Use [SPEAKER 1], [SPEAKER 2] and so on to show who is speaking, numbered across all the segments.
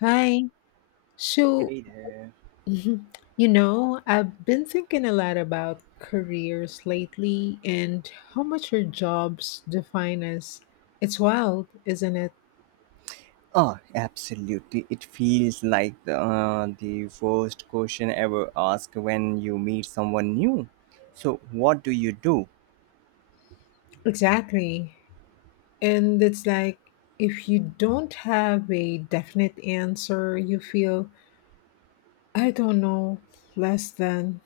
[SPEAKER 1] Hi. So,
[SPEAKER 2] Hey there.
[SPEAKER 1] you know, I've been thinking a lot about careers lately and how much our jobs define us. It's wild, isn't it?
[SPEAKER 2] Oh, absolutely. It feels like the first question ever asked when you meet someone new. So, what do you do?
[SPEAKER 1] Exactly. And it's like if you don't have a definite answer, you feel, I don't know, less than.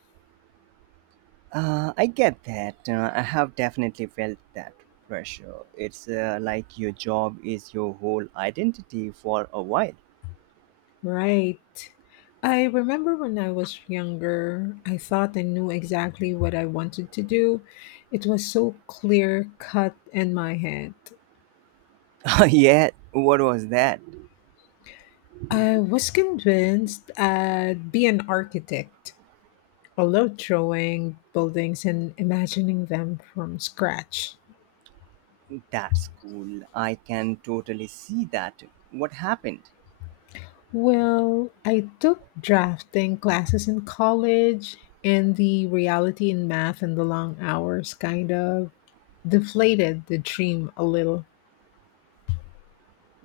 [SPEAKER 2] I get that. I have definitely felt that pressure. It's like your job is your whole identity for a while.
[SPEAKER 1] Right. I remember when I was younger, I thought I knew exactly what I wanted to do. It was so clear cut in my head.
[SPEAKER 2] yeah, what was that?
[SPEAKER 1] I was convinced I'd be an architect. I loved drawing buildings and imagining them from scratch.
[SPEAKER 2] That's cool. I can totally see that. What happened?
[SPEAKER 1] Well, I took drafting classes in college, and the reality in math and the long hours kind of deflated the dream a little.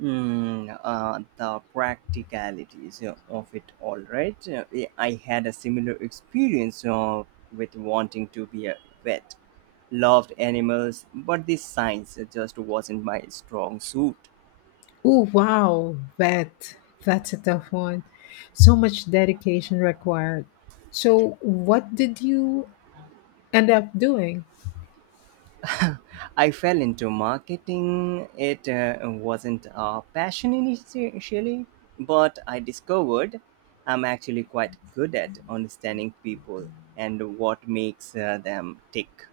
[SPEAKER 2] Mm, the practicalities of it all, right. I had a similar experience with wanting to be a vet. Loved animals, but the science just wasn't my strong suit.
[SPEAKER 1] Oh wow, that's a tough one. So much dedication required. So what did you end up doing?
[SPEAKER 2] I fell into marketing. It wasn't a passion initially, but I discovered I'm actually quite good at understanding people and what makes them tick.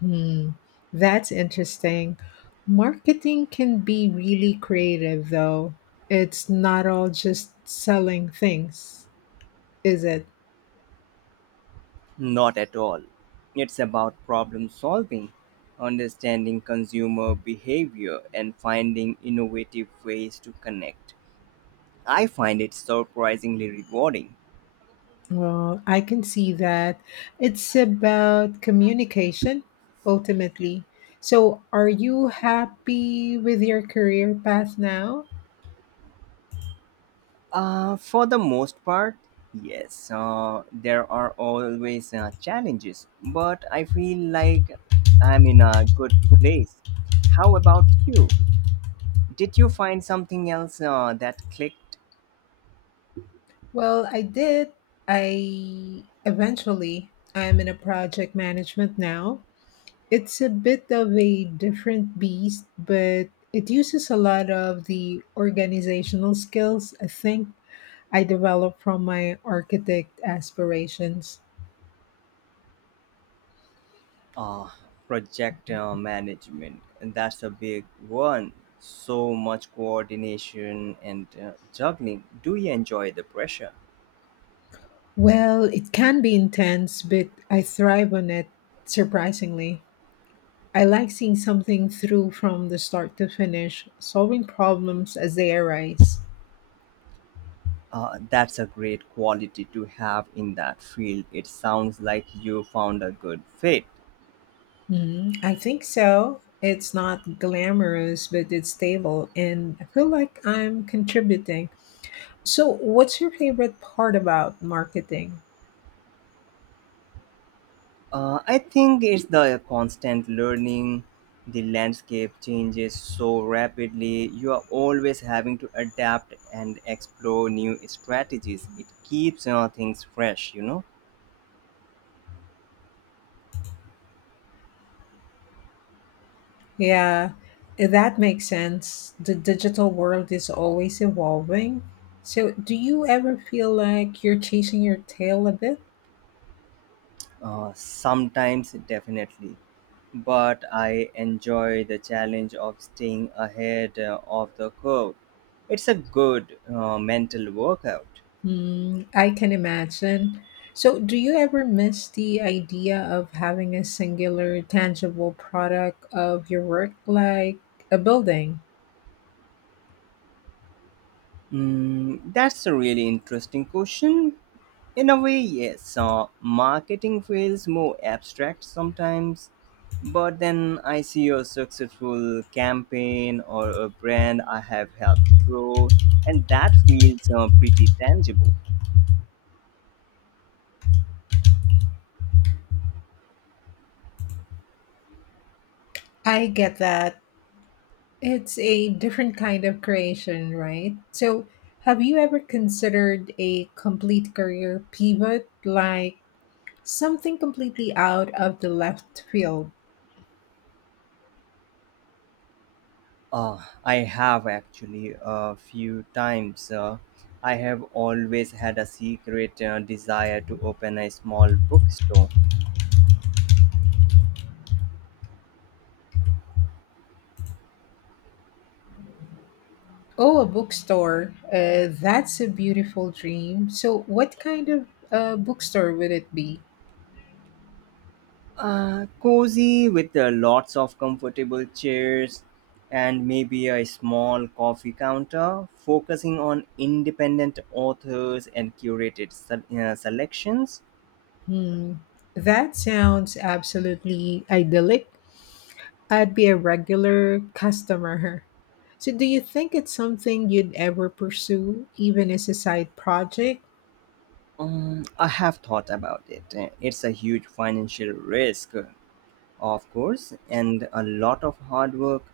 [SPEAKER 1] Hmm, that's interesting. Marketing can be really creative though. It's not all just selling things, is it?
[SPEAKER 2] Not at all. It's about problem solving, understanding consumer behavior, and finding innovative ways to connect. I find it surprisingly rewarding.
[SPEAKER 1] Well, I can see that. It's about communication ultimately. So, are you happy with your career path now?
[SPEAKER 2] For the most part, yes, there are always challenges, but I feel like I'm in a good place. How about you? Did you find something else that clicked?
[SPEAKER 1] Well, I did. I eventually, I'm in a project management now. It's a bit of a different beast, but it uses a lot of the organizational skills I think I developed from my architect aspirations.
[SPEAKER 2] uh, Project management, and that's a big one. So much coordination and juggling. Do you enjoy the pressure?
[SPEAKER 1] Well, it can be intense, but I thrive on it surprisingly. I like seeing something through from the start to finish, solving problems as they arise.
[SPEAKER 2] That's a great quality to have in that field. It sounds like you found a good fit.
[SPEAKER 1] Mhm. I think so. It's not glamorous, but it's stable, and I feel like I'm contributing. So, what's your favorite part about marketing?
[SPEAKER 2] I think it's the constant learning. The landscape changes so rapidly, you are always having to adapt and explore new strategies. It keeps things fresh.
[SPEAKER 1] Yeah, that makes sense. The digital world is always evolving. So, do you ever feel like you're chasing your tail a bit?
[SPEAKER 2] Sometimes, definitely. But I enjoy the challenge of staying ahead of the curve. It's a good mental workout.
[SPEAKER 1] Mm, I can imagine. So, do you ever miss the idea of having a singular, tangible product of your work, like a building?
[SPEAKER 2] Mm, that's a really interesting question. In a way, yes. Marketing feels more abstract sometimes, but then I see a successful campaign or a brand I have helped grow, and that feels pretty tangible.
[SPEAKER 1] I get that. It's a different kind of creation, right? So, have you ever considered a complete career pivot, like something completely out of the left field?
[SPEAKER 2] Uh, I have actually, a few times. I have always had a secret desire to open a small bookstore.
[SPEAKER 1] Oh, a bookstore. That's a beautiful dream. So, what kind of bookstore would it be?
[SPEAKER 2] Cozy, with lots of comfortable chairs and maybe a small coffee counter, focusing on independent authors and curated selections.
[SPEAKER 1] Hmm, that sounds absolutely idyllic. I'd be a regular customer. So, do you think it's something you'd ever pursue, even as a side project?
[SPEAKER 2] I have thought about it. It's a huge financial risk, of course, and a lot of hard work.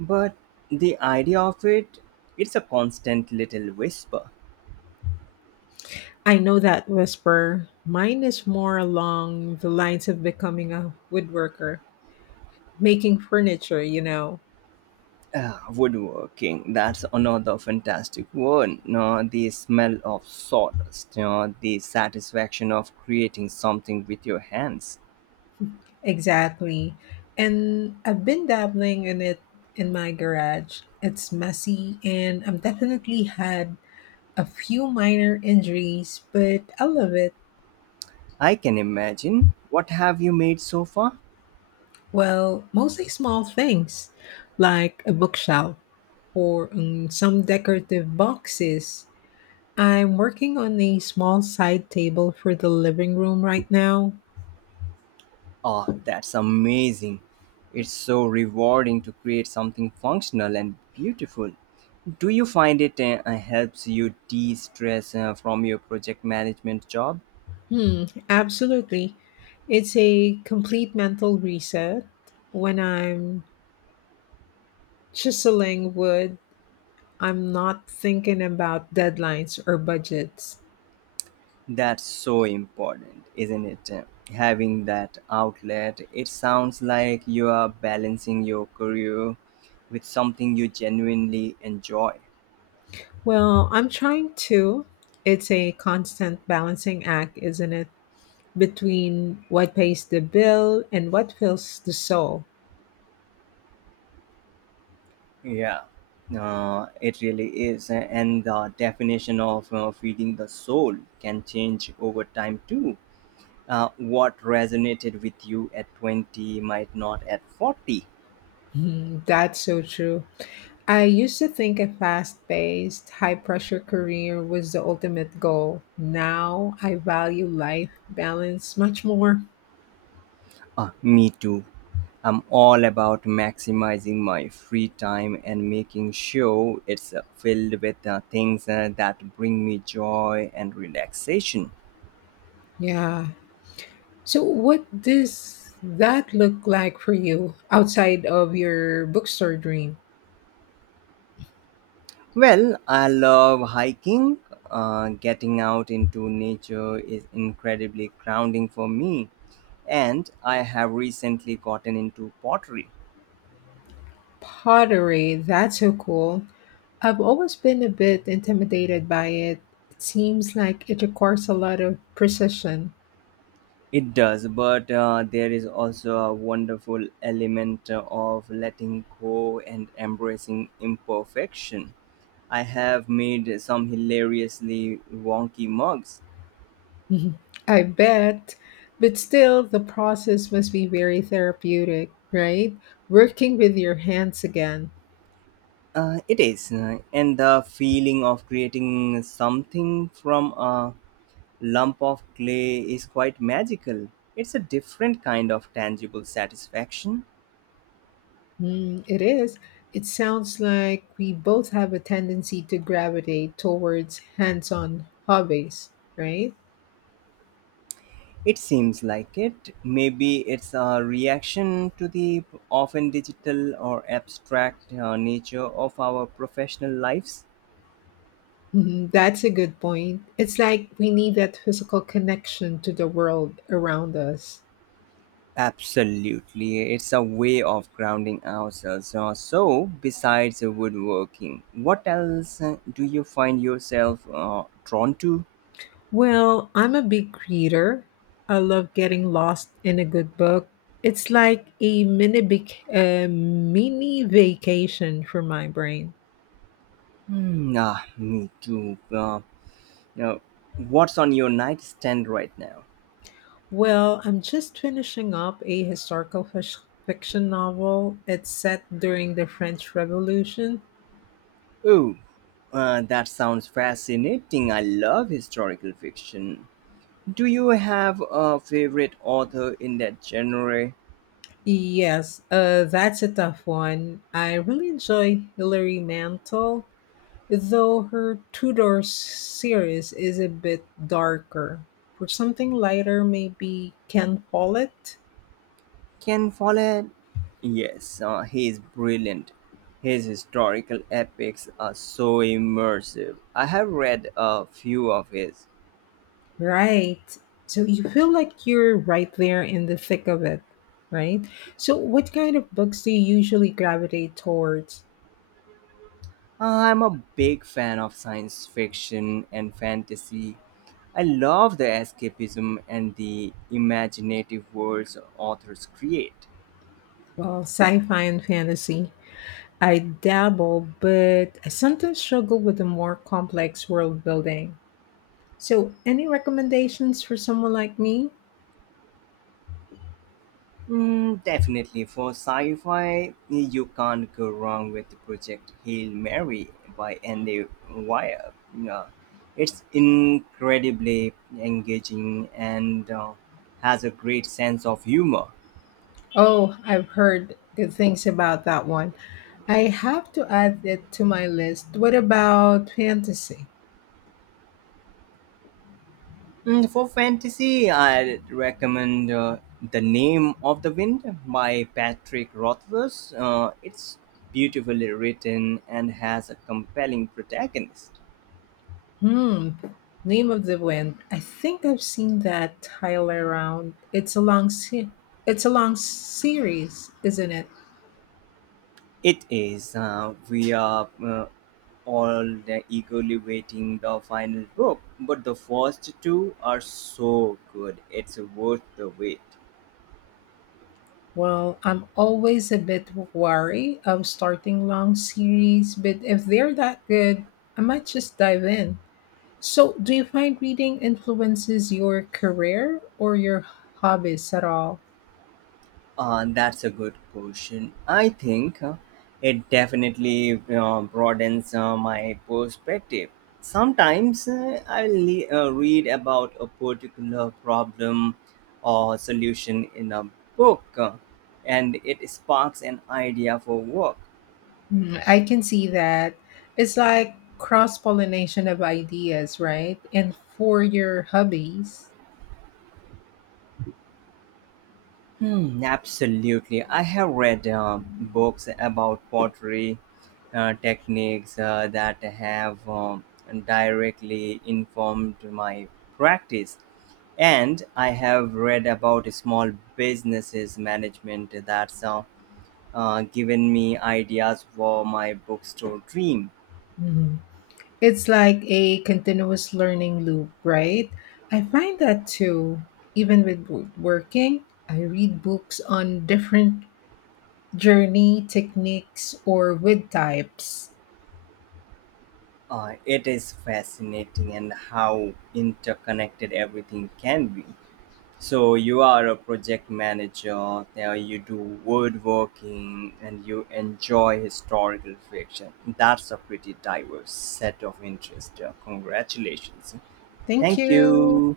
[SPEAKER 2] But the idea of it, it's a constant little whisper.
[SPEAKER 1] I know that whisper. Mine is more along the lines of becoming a woodworker, making furniture, you know.
[SPEAKER 2] Ah, woodworking, that's another fantastic one. No, the smell of sawdust, you know, the satisfaction of creating something with your hands.
[SPEAKER 1] Exactly. And I've been dabbling in it in my garage. It's messy, and I've definitely had a few minor injuries, but I love it.
[SPEAKER 2] I can imagine. What have you made so far?
[SPEAKER 1] Well, mostly small things like a bookshelf or some decorative boxes. I'm working on a small side table for the living room right now.
[SPEAKER 2] Oh, that's amazing. It's so rewarding to create something functional and beautiful. Do you find it helps you de stress from your project management job?
[SPEAKER 1] Hmm, absolutely. It's a complete mental reset. When I'm chiseling wood, I'm not thinking about deadlines or budgets.
[SPEAKER 2] That's so important, isn't it? Having that outlet. It sounds like you are balancing your career with something you genuinely enjoy.
[SPEAKER 1] Well, I'm trying to. It's a constant balancing act, isn't it? Between what pays the bill and what fills the soul.
[SPEAKER 2] Yeah, it really is. And the definition of feeding the soul can change over time too. What resonated with you at 20 might not at 40.
[SPEAKER 1] Mhm. That's so true. I used to think a fast paced, high pressure career was the ultimate goal. Now I value life balance much more.
[SPEAKER 2] Me too. I'm all about maximizing my free time and making sure it's filled with things that bring me joy and relaxation.
[SPEAKER 1] Yeah. So, what does that look like for you outside of your bookstore dream?
[SPEAKER 2] Well, I love hiking. Getting out into nature is incredibly grounding for me, and I have recently gotten into pottery.
[SPEAKER 1] Pottery, that's so cool. I've always been a bit intimidated by it. It seems like it requires a lot of precision.
[SPEAKER 2] It does, but there is also a wonderful element of letting go and embracing imperfection. I have made some hilariously wonky mugs.
[SPEAKER 1] Mhm. I bet. But still, the process must be very therapeutic, right? Working with your hands again.
[SPEAKER 2] It is, and the feeling of creating something from a lump of clay is quite magical. It's a different kind of tangible satisfaction.
[SPEAKER 1] Mm, it is. It sounds like we both have a tendency to gravitate towards hands on hobbies, right?
[SPEAKER 2] It seems like it. Maybe it's a reaction to the often digital or abstract nature of our professional lives.
[SPEAKER 1] Mhm. That's a good point. It's like we need that physical connection to the world around us.
[SPEAKER 2] Absolutely, it's a way of grounding ourselves. So, besides woodworking, what else do you find yourself drawn to?
[SPEAKER 1] Well, I'm a big reader. I love getting lost in a good book. It's like a a mini vacation for my brain.
[SPEAKER 2] Hmm, ah, me too. Uh, you know, what's on your nightstand right now?
[SPEAKER 1] Well, I'm just finishing up a historical fiction novel. It's set during the French Revolution.
[SPEAKER 2] Oh, that sounds fascinating. I love historical fiction. Do you have a favorite author in that genre?
[SPEAKER 1] Yes, that's a tough one. I really enjoy Hilary Mantel. Though her Tudor series is a bit darker. For something lighter, maybe Ken Follett?
[SPEAKER 2] Ken Follett, yes, he is brilliant. His historical epics are so immersive. I have read a few of his.
[SPEAKER 1] Right. So you feel like you're right there in the thick of it, right? So what kind of books do you usually gravitate towards?
[SPEAKER 2] I'm a big fan of science fiction and fantasy. I love the escapism and the imaginative worlds authors create.
[SPEAKER 1] Well, sci-fi and fantasy. I dabble, but I sometimes struggle with the more complex world building. So any recommendations for someone like me?
[SPEAKER 2] Mm, definitely. For sci fi, you can't go wrong with Project Hail Mary by Andy Weir. Yeah. It's incredibly engaging and has a great sense of humor.
[SPEAKER 1] Oh, I've heard good things about that one. I have to add it to my list. What about fantasy?
[SPEAKER 2] Mm, for fantasy, I'd recommend The Name of the Wind by Patrick Rothfuss. It's beautifully written and has a compelling protagonist.
[SPEAKER 1] Hmm. Name of the Wind. I think I've seen that title around. It's a long series, isn't it?
[SPEAKER 2] It is. We are all eagerly waiting the final book, but the first two are so good. It's worth the wait.
[SPEAKER 1] Well, I'm always a bit wary of starting long series, but if they're that good, I might just dive in. So, do you find reading influences your career or your hobbies at all?
[SPEAKER 2] That's a good question. I think it definitely broadens my perspective. Sometimes read about a particular problem or solution in a book, and it sparks an idea for work.
[SPEAKER 1] Mm, I can see that. It's like cross pollination of ideas, right? And for your hobbies,
[SPEAKER 2] Hmm, absolutely. I have read books about pottery techniques that have directly informed my practice. And I have read about small businesses management that's given me ideas for my bookstore dream.
[SPEAKER 1] mhm, it's like a continuous learning loop, right? I find that too, even with working, I read books on different journey techniques or wood types.
[SPEAKER 2] It is fascinating, and how interconnected everything can be. So you are a project manager. Now you do woodworking, and you enjoy historical fiction. That's a pretty diverse set of interests. Congratulations!
[SPEAKER 1] Thank
[SPEAKER 2] Thank
[SPEAKER 1] you.
[SPEAKER 2] you.